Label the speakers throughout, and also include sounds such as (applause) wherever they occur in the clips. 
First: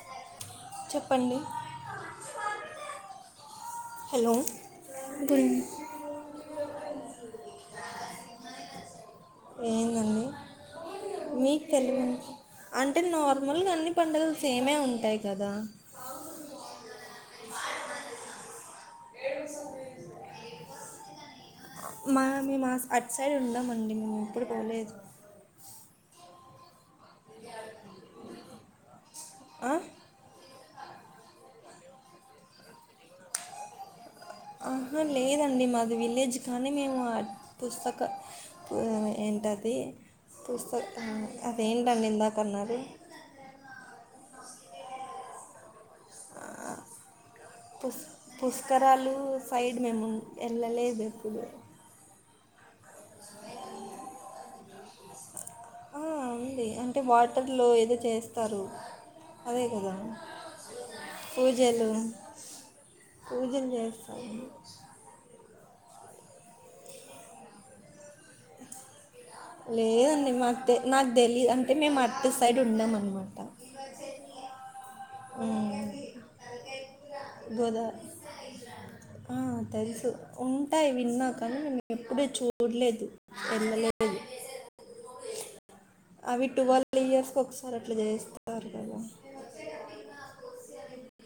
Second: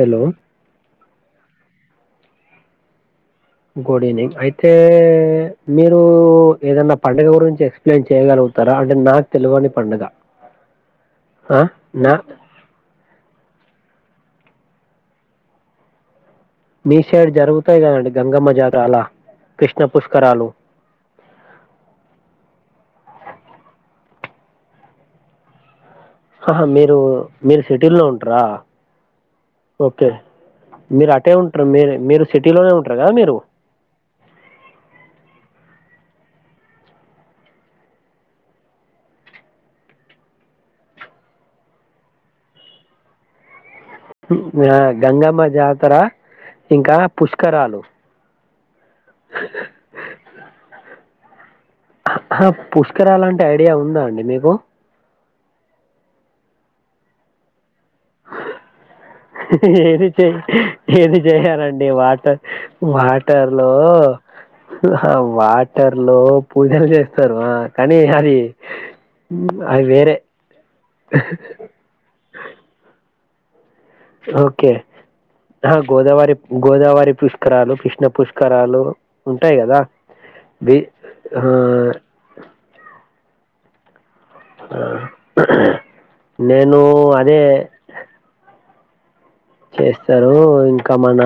Speaker 1: Hello
Speaker 2: చెప్పండి hello
Speaker 1: good evening అయితే
Speaker 2: good
Speaker 1: మీరు ఏదన్నా పండుగ గురించి ఎక్స ప్లయిన్ చేయగలుగుతారా అంటే నాకు తెలవని పండుగ
Speaker 2: ఆ
Speaker 1: ఆ?
Speaker 2: మీకు
Speaker 1: నా
Speaker 2: తెలువని అంటే నార్మల్గా అన్ని పండుగలు సేమే ఉంటాయి కదా
Speaker 1: మీ సైడ్ జరుగుతాయి కద అండి గంగమ్మ జాతర అలా కృష్ణ పుష్కరాలు
Speaker 2: మా మేము అట్ సైడ్ ఉండమండి మేము ఎప్పుడు పోలేదు
Speaker 1: ఆహా మీరు మీరు సిటీల్లో ఉంటరా
Speaker 2: ఆ?
Speaker 1: ఓకే మీరు అటే ఉంటరు మీరు మీరు సిటీలోనే ఉంటరు కదా మీరు
Speaker 2: ఆహా లేదండి మాది విలేజ్ కానీ మేము ఆ పుస్తక హ్మ్ ఏంటది కుస్త ఆ అదేంటండి ఇందాకన్నారు
Speaker 1: మ్య గంగమ్మ జాతర ఇంకా పుష్కరాలు
Speaker 2: పుస్ పుష్కరాలు సైడ్ మేము ఎల్లలేదు ఎప్పుడు
Speaker 1: హా పుష్కరాలంటే ఐడియా ఉందా అండి మీకు
Speaker 2: ఆ ఉంది అంటే వాటర్లో ఏదో చేస్తారు అదే కదా!
Speaker 1: ఏది చెయ్ ఏది చెయరండి
Speaker 2: పూజలు.
Speaker 1: వాటర్ వాటర్
Speaker 2: పూజలు
Speaker 1: లో
Speaker 2: చేస్తారు.
Speaker 1: ఆ వాటర్ లో పూజలు చేస్తారు ఆ కానీ అది అది వేరే
Speaker 2: లేదండి మాకు తె నాకు తెలీద్ అంటే మేము అటు సైడ్ ఉండము అనమాట
Speaker 1: ఓకే హ
Speaker 2: హ్మ్.
Speaker 1: గోదావరి గోదావరి పుష్కరాలు
Speaker 2: గోదా
Speaker 1: కృష్ణ పుష్కరాలు
Speaker 2: ఆ
Speaker 1: ఉంటాయి కదా
Speaker 2: తెలుసు
Speaker 1: వి
Speaker 2: ఉంటాయి విన్నా
Speaker 1: ఆ
Speaker 2: కానీ నేను ఎప్పుడూ చూడలేదు వెళ్లలే
Speaker 1: ఆ నేను అదే
Speaker 2: అట్ల చేస్తారు కదా
Speaker 1: చేస్తారు ఇంకా మన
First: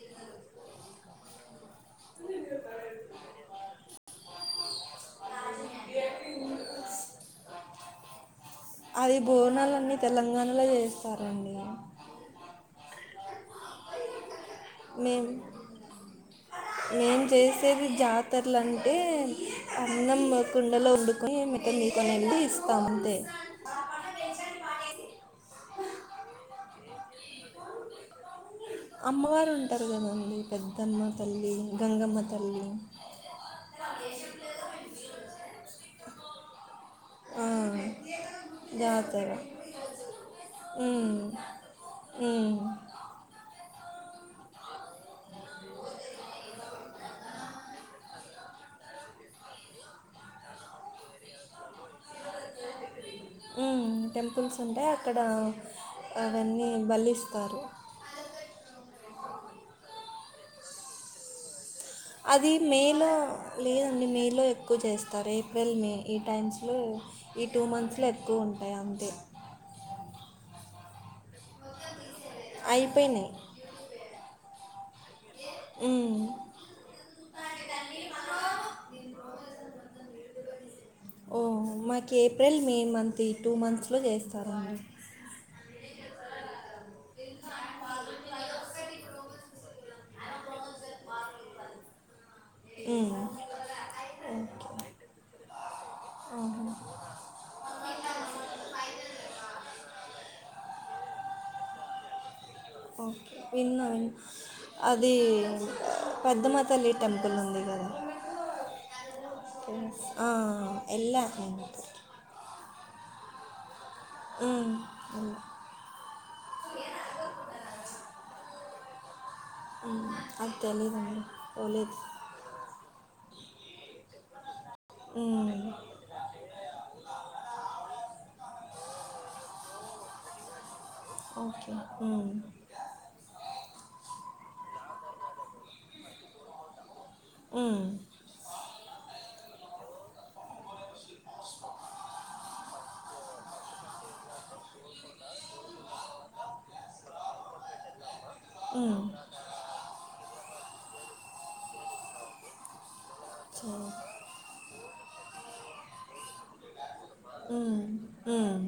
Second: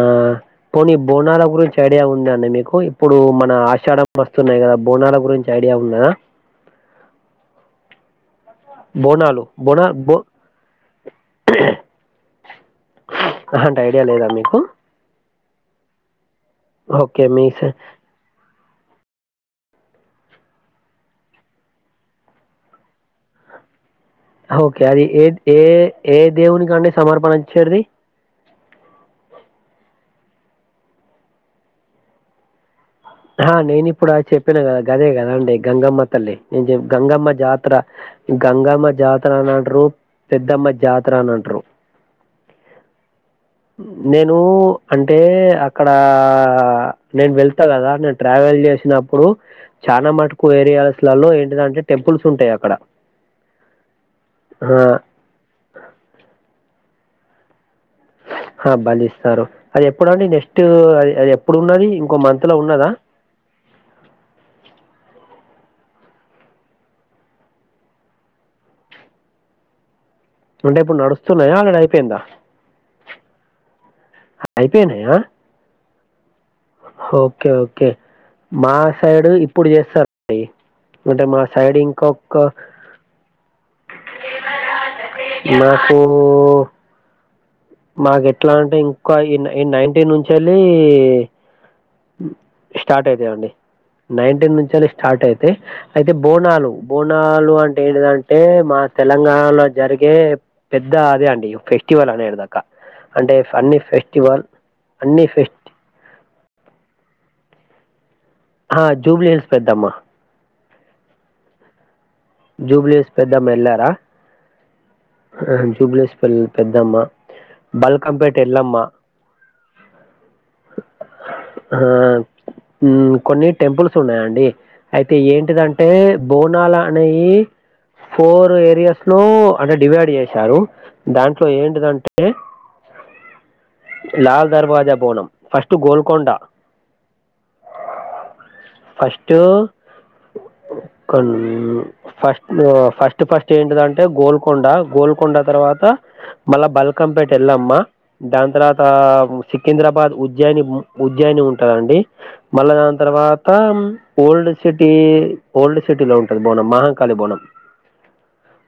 Speaker 1: పోనీ బోనాల గురించి ఐడియా ఉందా అండి మీకు ఇప్పుడు మన ఆషాడం వస్తున్నాయి కదా బోనాల గురించి ఐడియా ఉన్నదా
Speaker 2: అది
Speaker 1: బోనాలు బోనా
Speaker 2: బోనాలన్నీ
Speaker 1: బో
Speaker 2: తెలంగాణలో చేస్ స్తారండి ఇగ
Speaker 1: అంటే ఐడియా లేదా మీకు
Speaker 2: నేను
Speaker 1: ఓకే మీ సై-
Speaker 2: జెసేది జ తరలు అంటే అన్నం కుండలో ఉడుకొని మిత నీకు ఇస్త అంతే
Speaker 1: ఓకే అది ఏ ఏ ఏ దేవుని కాండి సమర్పణ ఇచ్చేదిది
Speaker 2: అమ్మవారు ఉంటారు కదండి పెద్దమ్మ తల్లి గంగమ్మ తల్లి
Speaker 1: ఆ నేను ఇప్పుడు అ చెప్పిన కదా గదే కదా అండి గంగమ్మ తల్లి నేను గంగమ్మ
Speaker 2: ఆ,
Speaker 1: జాతర గంగమ్మ జాతర అని అంటరు పెద్దమ్మ జాతర అని అంటారు
Speaker 2: ఉ
Speaker 1: నేను అంటే అక్కడ నేను వెళ్తా కదా నేను ట్రావెల్ చేసినప్పుడు చాల మటుకు ఏరియాస్లలో ఏంటి దంటే
Speaker 2: హామ్ టెంపుల్స్ ఉంటాయి
Speaker 1: ఆ,
Speaker 2: అక్కడ అవన్నీ బలిస్తారు
Speaker 1: ఆ బలిస్తారు అది ఎప్పుడండి నెక్స్ట్ అ అది ఎప్పుడున్నది
Speaker 2: అది మే లో లేదండి మే లో ఎక్కువ చేస్తరు ఏప్రిల్ మే ఈ టైమ్స్ లో ఈ టూ మంత్స్ లో ఎక్కువ ఉంటాయి అంతే
Speaker 1: అంటే ఇప్పుడు నడుస్తున్నాయా లేదా అయిపోయిందా
Speaker 2: అయిపోయినాయి
Speaker 1: అయిపోయినాయా
Speaker 2: హు
Speaker 1: ఓకే ఓకే మా సైడు ఇప్పుడు చేస్తారండీ
Speaker 2: ఓ మాకు ఏప్రిల్ మే మంత్ ఈ టూ మంత్స్లో చేస్తారండి
Speaker 1: మాకు
Speaker 2: ా
Speaker 1: మాకు ఎట్లా అంటే ఇంకా ఈ నైన్టీన్ నుంచెల్లి స్టార్ట్
Speaker 2: హ్మ్.
Speaker 1: అయితండి నైన్టీన్ నుంచి అని స్టార్ట్ అయితే అయితే బోనాలు
Speaker 2: ఆహా!
Speaker 1: బోనాలు అంటే ఏంటిదంటే మా తెలంగాణలో జరిగే పెద్ద అదే అండి ఫెస్టివల్ అదేండి
Speaker 2: ఓకే అధీ
Speaker 1: అన్ని ఫెస్ట్
Speaker 2: పెద్దమ్మ తల్లి టెంపుల్ ఉంది కదా
Speaker 1: ఆ జూబ్లీ హిల్స్ పెద్దమ్మ
Speaker 2: తెలుసు. ఆ ఆ ఎల్లా (unintelligible)
Speaker 1: జూబ్లిస్ పెద్దమ్మ ఎల్లార
Speaker 2: హ్మ్. ఎళ్ళా.
Speaker 1: జూబ్లిస్ (unintelligible) పెద్దమ్మా బల్కకం పేట్ ఎళ్ళమ్మా
Speaker 2: అది తెలీదుండి
Speaker 1: ఆ
Speaker 2: పోలీస్
Speaker 1: కొన్ని టెంపుల్స్ ఉన్నాయంండి అయితే
Speaker 2: హ్మ్.
Speaker 1: ఏంటిదంటే బోనాల ఈ ఫోర్ ఏరియాస్ లో అంటే డివైడ్ చేశారు దాంట్లో
Speaker 2: ఓకే.
Speaker 1: ఏంటిదంటే
Speaker 2: హ్మ్.
Speaker 1: లాల్ దర్వాజా పోనం ఫస్ట్ గోల్కొండ
Speaker 2: హు
Speaker 1: ఫస్ట్ (unintelligible) ఫస్ట్ ఫస్ట్ ఫస్ట్ ఏంటిదంటే గోల్కొండ గోల్కొండ తర్వాత మళ్ళ బల్కం పేట్ ఎళ్లమ్మ దాని తర్వాత
Speaker 2: హ్మ్.
Speaker 1: సికింద్రాబాద్ ఉజ్జయిని ఉజ్జయిని ఉంటదండి మళ్ళా దాని తర్వాత
Speaker 2: సో
Speaker 1: ఓల్డ్ సిటీ ఓల్డ్ సిటీలో ఉంటది బాన (unintelligible) కాలిబోణం
Speaker 2: హ్మ్. హ్మ్.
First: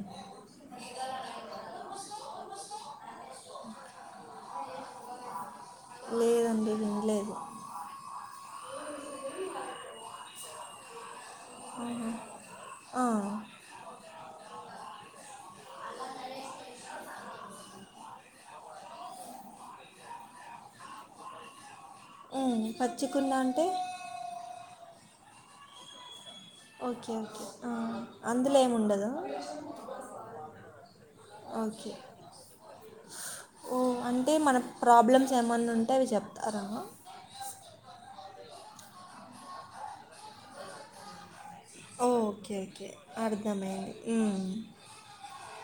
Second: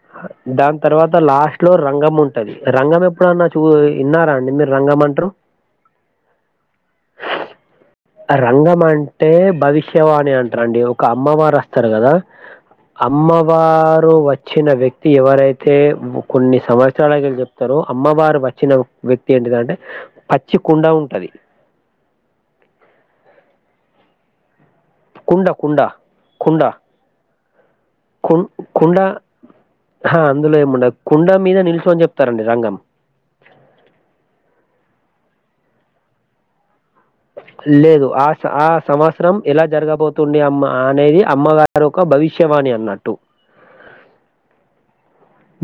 Speaker 1: దాని తర్వాత లాస్ట్ లో రంగం ఉంటది రంగం ఎప్పుడన్నా చూ విన్నారా అండి మీరు రంగం అంటారు
Speaker 2: లేదండి విన్లేదు
Speaker 1: రంగం అంటే భవిష్యవాణి అంటారు అండి ఒక అమ్మవారు వస్తారు
Speaker 2: ఆహా!
Speaker 1: కదా
Speaker 2: ఆ!
Speaker 1: అమ్మవారు వచ్చిన వ్యక్తి ఎవరైతే కొన్ని సంవత్సరాల తారో అమ్మవారు వచ్చిన వ్యక్తి ఏంటిదంటే పచ్చి కుండ ఉంటది
Speaker 2: ఉ పచ్చికుండ అంటే
Speaker 1: కుండ కుండ కుండ,
Speaker 2: ఓకే ఓకే ఆ అందులో ఏమి ఉండదా
Speaker 1: హా అందులో ఏమీ ఉండదు కుండ మీద
Speaker 2: ఓకే
Speaker 1: నిల్చోని చెప్తారండి రంగం
Speaker 2: ఓ అంటే మన ప్రాబ్లమ్స్ ఏమన్నా ఉంటే అవి చెప్తారా
Speaker 1: లేదు ఆ ఆ సంవత్సరం ఎలా జరగబోతుంది అమ్మ అనేది అమ్మగారు మరొక భవిష్యవాణి అన్నట్టు
Speaker 2: నమే హుమ్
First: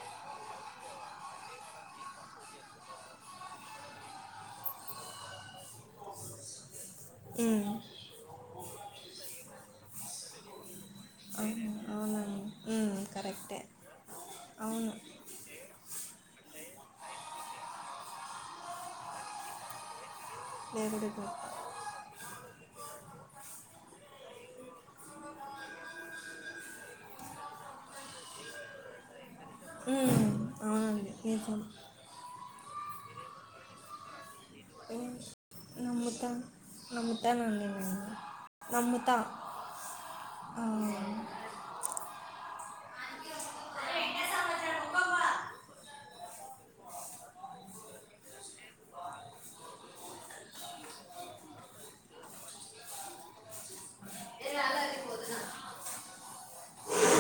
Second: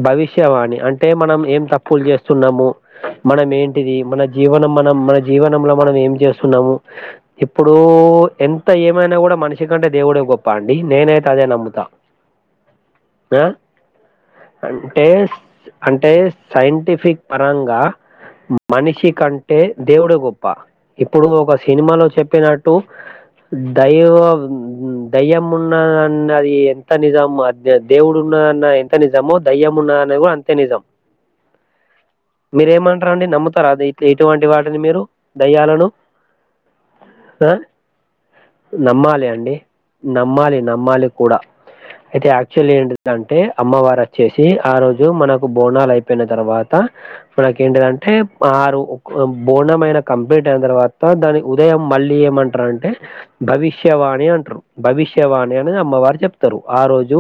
Speaker 1: భవిష్యవాణి అంటే మనం ఏం తప్పులు చేస్తున్నాము మనం ఏంటిది మన జీవనం మనం మన జీవనంలో మనం ఏం చేస్తున్నాము
Speaker 2: ఉమ్,
Speaker 1: ఇప్పుడు ఎంత ఏమైనా కూడా మనిషి కంటే దేవుడే గొప్ప అండి నేనైతే అదే
Speaker 2: అవును,
Speaker 1: నమ్ముతా
Speaker 2: అవునండి ఉమ్ కరెక్ట్
Speaker 1: ఆ
Speaker 2: ఏ
Speaker 1: అంటే అంటే సైంటిఫిక్ పరంగా మనిషి కంటే దేవుడే గొప్ప
Speaker 2: దేవుడి గొప్ప
Speaker 1: ఇప్పుడు ఒక సినిమాలో చెప్పినట్టు దైవం దయ్యం ఉన్నది అది ఎంత నిజం అ దే దేవుడు ఉన్నది అన్నది ఎంత నిజమో దయ్యము ఉన్నది అన్నది
Speaker 2: ఉమ్,
Speaker 1: కూడా అంతే నిజం
Speaker 2: అవునండి నిజం
Speaker 1: మీరేమంటారండి నమ్ముతారా అది ఇటువంటి వాటిని మీరు దయ్యాలను
Speaker 2: ముత నమ్ముతాను
Speaker 1: ఆ
Speaker 2: నండి నేను నమ్ముతా
Speaker 1: నమ్మాలి అండి నమ్మాలి
Speaker 2: ఆ,
Speaker 1: నమ్మాలి కూడా అయితే యాక్చువల్ ఏంటిదంటే అమ్మవారు వచ్చేసి ఆ రోజు మనకు బోనాలు అయిపోయిన తర్వాత మనకి ఏంటదంటే ఆరు బోనం అయినా కంప్లీట్ అయిన తర్వాత దాని ఉదయం మళ్ళీ ఏమంట రా అంటే భవిష్యవాణి అంటారు భవిష్యవాణి అని అమ్మవారు చెప్తారు ఆ రోజు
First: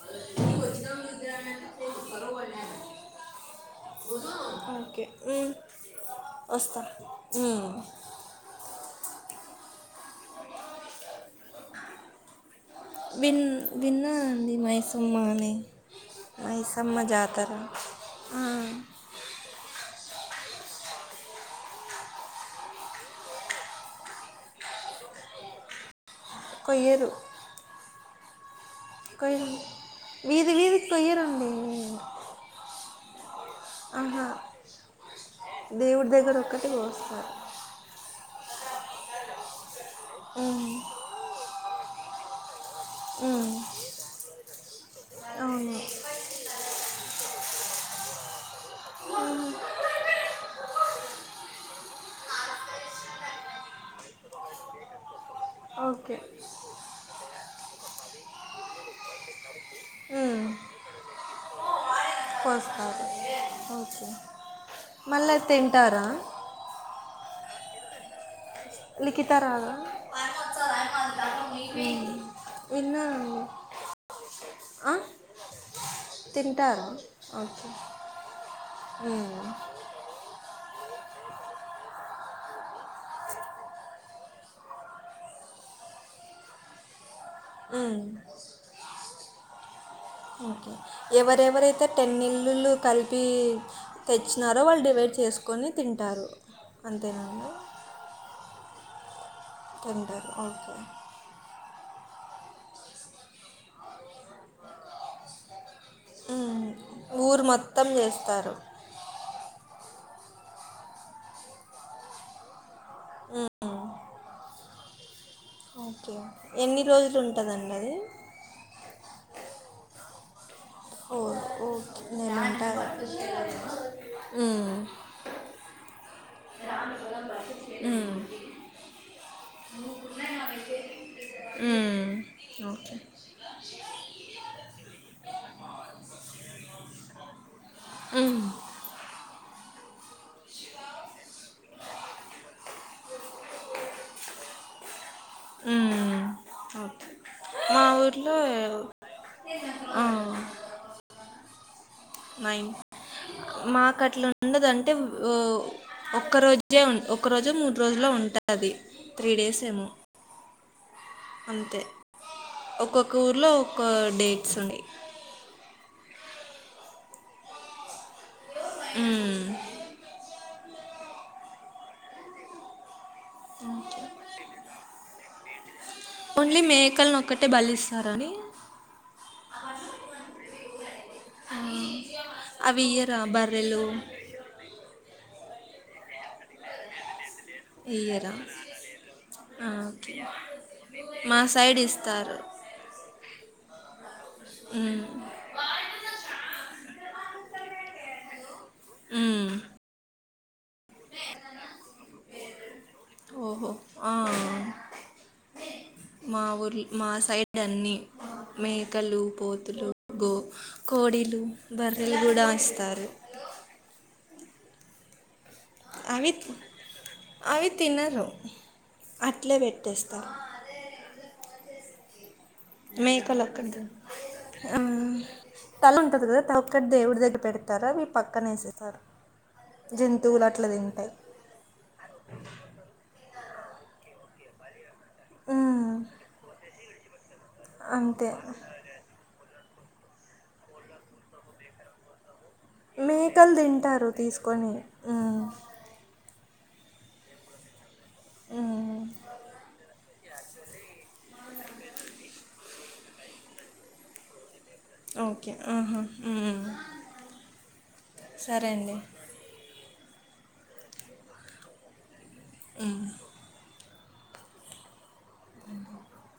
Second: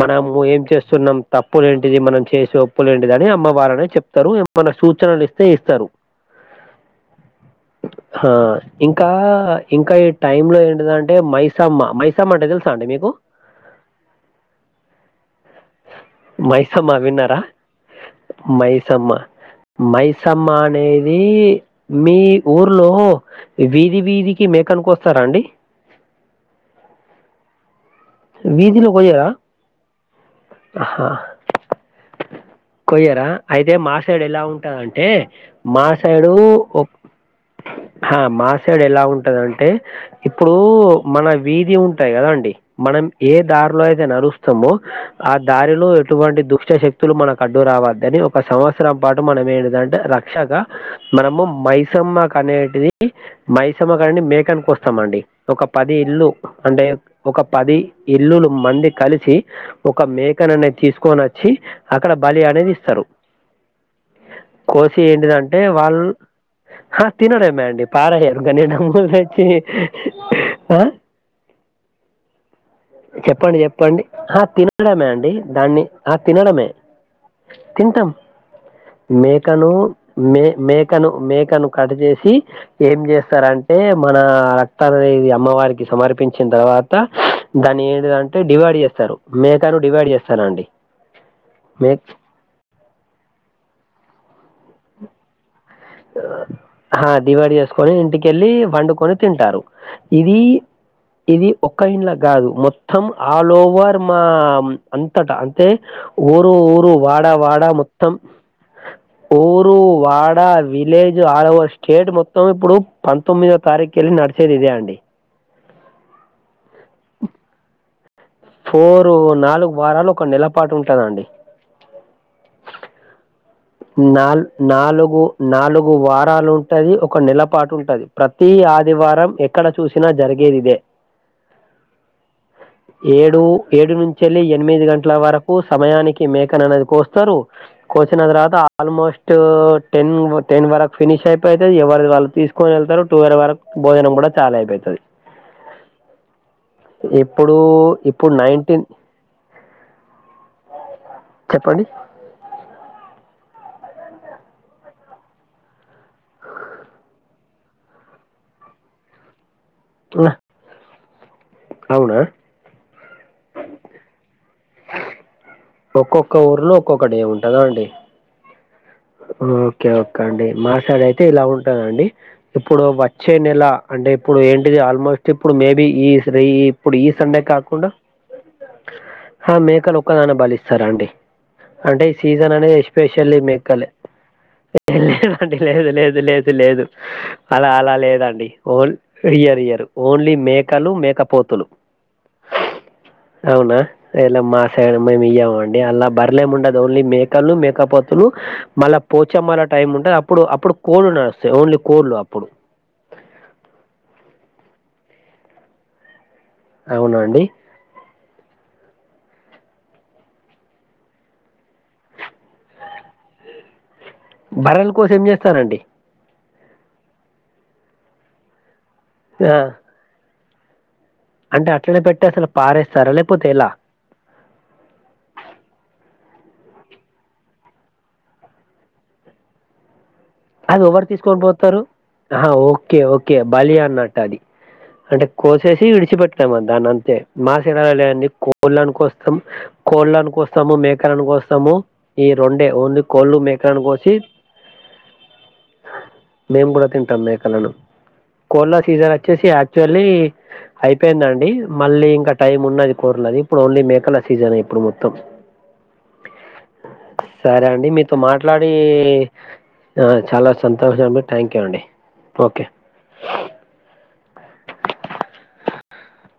Speaker 1: మనము ఏమీ చేస్తున్నాం తప్పులు ఏంటిది మనం చేసే ఒప్పులు ఏంటిది అని అమ్మవారు ఆనే చెప్తారు ఏమన్న
Speaker 2: ఓకే
Speaker 1: సూచనలు ఇస్తే
Speaker 2: ఉమ్,
Speaker 1: ఇస్తారు
Speaker 2: వస్తా ఉ
Speaker 1: ఆ ఇంకా ఇంకా ఈ టైమ్ లో ఏంటిద అంటే మైసామ్మ మైసామ్మ అంటే తెలుసా అండి మీకు
Speaker 2: విన్ విన్నానండీ మైసమ్మా అని మైసమ్మ జాతర ఆ
Speaker 1: మైసమ్మ. మైసమ్మ అనేది మీ ఊర్లో వీధి వీధికి మేకను కొస్తారా అండి
Speaker 2: కొయ్యరు
Speaker 1: వీధిలో కొయ్యరా?
Speaker 2: కొయ్యర్ వీధి వీధికి
Speaker 1: ఆహా!
Speaker 2: కొయ్యరండి
Speaker 1: కొయ్యరా అయితే మా సైడ్
Speaker 2: ఆహా
Speaker 1: ఎలా ఉంటది అంటే మా
Speaker 2: దేవుడి
Speaker 1: సైడు
Speaker 2: దగ్గర ఒక్కటి కోస్తారు
Speaker 1: ఆ మా సైడ్ ఎలా ఉంటదంటే ఇప్పుడు
Speaker 2: ఉమ్,
Speaker 1: మన వీధి ఉంటాయి కదా అండి మనం ఏ
Speaker 2: ఉమ్,
Speaker 1: దారిలో అయితే నడుస్తామో ఆ
Speaker 2: అవును
Speaker 1: దారిలో ఎటువంటి దుష్ట శక్తులు మనకు అడ్డు రావద్దని ఒక సంవత్సరం పాటు మనం ఏంటిదింటే రక్షగా మనము మైసమ్మ కనేటిది మైసమ్మ కాడనే మేకని కోస్తామ అండి ఒక పది
Speaker 2: ఓకే
Speaker 1: ఇల్లు అంటే ఒక పది ఇల్లులు మంది కలిసి ఒక
Speaker 2: ఉమ్,
Speaker 1: మేకననేది తీసుకొని వచ్చి అక్కడ బలి అనేది ఇస్తారు
Speaker 2: కోస్తారు ఓకే
Speaker 1: కోసి
Speaker 2: మళ్ళీ
Speaker 1: ఏంటిదంటే వాళ్
Speaker 2: తింటారా
Speaker 1: ఆ తినుడమే అండి పారేయ్యరు గనీ డబ్బులు తెచ్చి ఆ
Speaker 2: ఉమ్ ఇన్న
Speaker 1: చెప్పండి చెప్పండి ఆ తినడమే అండి దాన్ని ఆ తినడమే
Speaker 2: తింటారా
Speaker 1: తింటాం
Speaker 2: ఓకే
Speaker 1: మేకను మే మేకను మేకను కట్ చేసి ఏం చేస్తారంటే మన రక్తారని అమ్మవారికి సమర్పించిన తర్వాత దాని ఎడిదంటే డివైడ్ చేస్తారు మేకను డివైడ్ చే
Speaker 2: ఓకే ఎవరెవరైతే టెన్ ఇల్లులు కలిపి తెచ్చినారో వాళ్ళు డివైడ్ చేసుకొని తింటారు అంతేనాండి
Speaker 1: సుకొని ఇంటికెళ్లి వండుకొని తింటారు
Speaker 2: తింటారు
Speaker 1: ఇది,
Speaker 2: ఓకే
Speaker 1: ఇది ఒక ఇండ్లకు కాదు మొత్తం ఆల్ ఓవర్ మా అంతట అంతే ఊరు
Speaker 2: ఉమ్,
Speaker 1: ఊరు వాడా
Speaker 2: ఊరు
Speaker 1: వాడా మొత్తం
Speaker 2: చేస్తారు
Speaker 1: ఊరు వాడ విలేజ్ ఆల్ ఓవర్ స్టేట్ మొత్తం ఇప్పుడు
Speaker 2: ఉమ్,
Speaker 1: పంతొమ్మిదో తారీకెళ్ళి నడచేదీ ఇదే అండి
Speaker 2: ఓకే ఎన్ని రోజులు ఉంటదండి అది
Speaker 1: ఫోరూ నాలుగు వారాలు ఒక నెల పాటు ఉంట
Speaker 2: ఓ ఓకే నెలుంటదా
Speaker 1: నాల్ నాలుగు నాలుగు వారాలు ఉంటది ఒక నెలపాటు ఉంటది
Speaker 2: ఉమ్,
Speaker 1: ప్ర తి ఆదివారం ఎక్కడ చూసినా జరిగేది ఇదే
Speaker 2: ఉమ్మ్
Speaker 1: ఏడు ఏడు నుంచేళ్లి ఎనిమిది గంటల వరకు సమయానికి మేకను అనేది కోస్తారు సిన
Speaker 2: ఉమ్,
Speaker 1: తర్వాత ఆల్మోస్ట్ టెన్ టెన్ వరకు ఫినిష్ అయిపోతది ఎవరిది వాళ్ళు తీసు కొని ఎళ్తారు టువెల్ వరకు భోజనం కూడా చాలా అయిపోతది
Speaker 2: ఉమ్మ్
Speaker 1: ఇప్పుడు ఇప్పుడు
Speaker 2: ఊర్లో
Speaker 1: నైన్టీన్
Speaker 2: ఆ,
Speaker 1: చెప్పండి
Speaker 2: మాకట్ల ఉండదు అంటే ఓ ఒక్క రోజే ఒక్క రోజో మూడు రోజుల్లో ఉంటది త్రీ డేస్ ఏమో
Speaker 1: నా
Speaker 2: అంతే ఒక్కొక్క ఊర్లో ఒక్క డేట్స్ ఉండయ్
Speaker 1: ఆ ఒక్కొక్క ఊర్లో ఒక్కొక్క డే ఉంటదాండి ఓకే ఓకే అండి మా సైడ్ అయితే ఇలా ఉంటదండి ఇప్పుడు వ చ్చే నెల అంటే ఇప్పుడు ఏంటిది ఆల్మోస్ట్ ఇప్పుడు మేబీ ఈ రి
Speaker 2: ఓన్లీ
Speaker 1: ఇప్పుడు ఈ
Speaker 2: మేకలను
Speaker 1: సండే
Speaker 2: ఒక్కటే
Speaker 1: కాకుండా
Speaker 2: బలిస్తారని
Speaker 1: ఆ మేకలు ఒక్కదానే బలిస్తారు అండి
Speaker 2: ఆ,
Speaker 1: అంటే ఈ సీజన్ అనేది
Speaker 2: అవి ఇయ్యరా
Speaker 1: ఎస్పెషల్లీ
Speaker 2: బర్రెలు
Speaker 1: మేక్కలే ఏ లేదండి లేదు లేదు లేదు లేదు అలా అలా
Speaker 2: ఇయ్యరా
Speaker 1: లేదండి ఓన్ ఇయరు
Speaker 2: ఆ,
Speaker 1: ఇయరు
Speaker 2: ఓకే
Speaker 1: ఓన్లీ మేకలు
Speaker 2: మా
Speaker 1: మేకపోతులు
Speaker 2: సైడ్ ఇస్తారు
Speaker 1: అవునా ఎలా మా సైడు
Speaker 2: ఉమ్,
Speaker 1: మేమియమం డి అలా బర్లేముండదు ఓన్లీ మేకలు మేకపోతులు మళ్ళా
Speaker 2: ఉమ్,
Speaker 1: పోచమ్మల టైం ఉంటది అప్పుడు అప్పుడు కోళ్ళు నడుస్తాయి ఓన్లీ కోళ్ళ అప్పుడు
Speaker 2: ఓహో ఆ మా ఊర్ల్ మా
Speaker 1: అవునా అండి?
Speaker 2: సైడ్ అన్నీ మేకలు పోతులు గో కోడీలు బర్రెలు కూడా ఇస్తారు
Speaker 1: బర్రెలు కోసి ఏం చేస్తానండి
Speaker 2: అవి అవి తినరు
Speaker 1: ఆ!
Speaker 2: అట్లే పెట్టేస్తా
Speaker 1: అంటే అట్లనే పెట్టి అసలు పారేస్తారా లేపోతే ఎలా
Speaker 2: అం తలుంటంది కదా తక్కన దేవుడి దగ్గర పెడతారవి పక్కనేేసేతారు జింతువుల
Speaker 1: అది ఎవరు తీసుకొని పోతారు ఆ ఓకే ఓకే బలి అన్నట్టు అది అంటే కోసేసి
Speaker 2: ఉమ్,
Speaker 1: ఇడిచిపెట్తామా దాన్ని అంతే మా సైడ్ అలా లేదండి
Speaker 2: అంతే
Speaker 1: కోళ్ళని కోస్తం కోళ్ళని కోస్తాము మేకలను కోస్తాము ఈ రెండే ఓన్లీ కోళ్ళు మేకను కోసి
Speaker 2: కొని ఊ
Speaker 1: మేం కూడా తింటాం మేకలను కోళ్ళ
Speaker 2: ఉమ్,
Speaker 1: సీజన్ వచ్చేసి యాక్చువల్లీ అయిపోయిందండి మళ్ళీ ఇంకా టైం ఉన్నది కోరలది ఇప్పుడు ఓన్లీ మేకల సీజనే ఇప్పుడు ము తం
Speaker 2: ఓకే ఆహా, ఉమ్,
Speaker 1: సరే అండి మీతో
Speaker 2: సరే
Speaker 1: మాట్లాడి
Speaker 2: అండి
Speaker 1: ఆ చాలా సంతోషం అండి థ్యాంక్ యూ అండి ఓకే
Speaker 2: ఉమ్ అం హు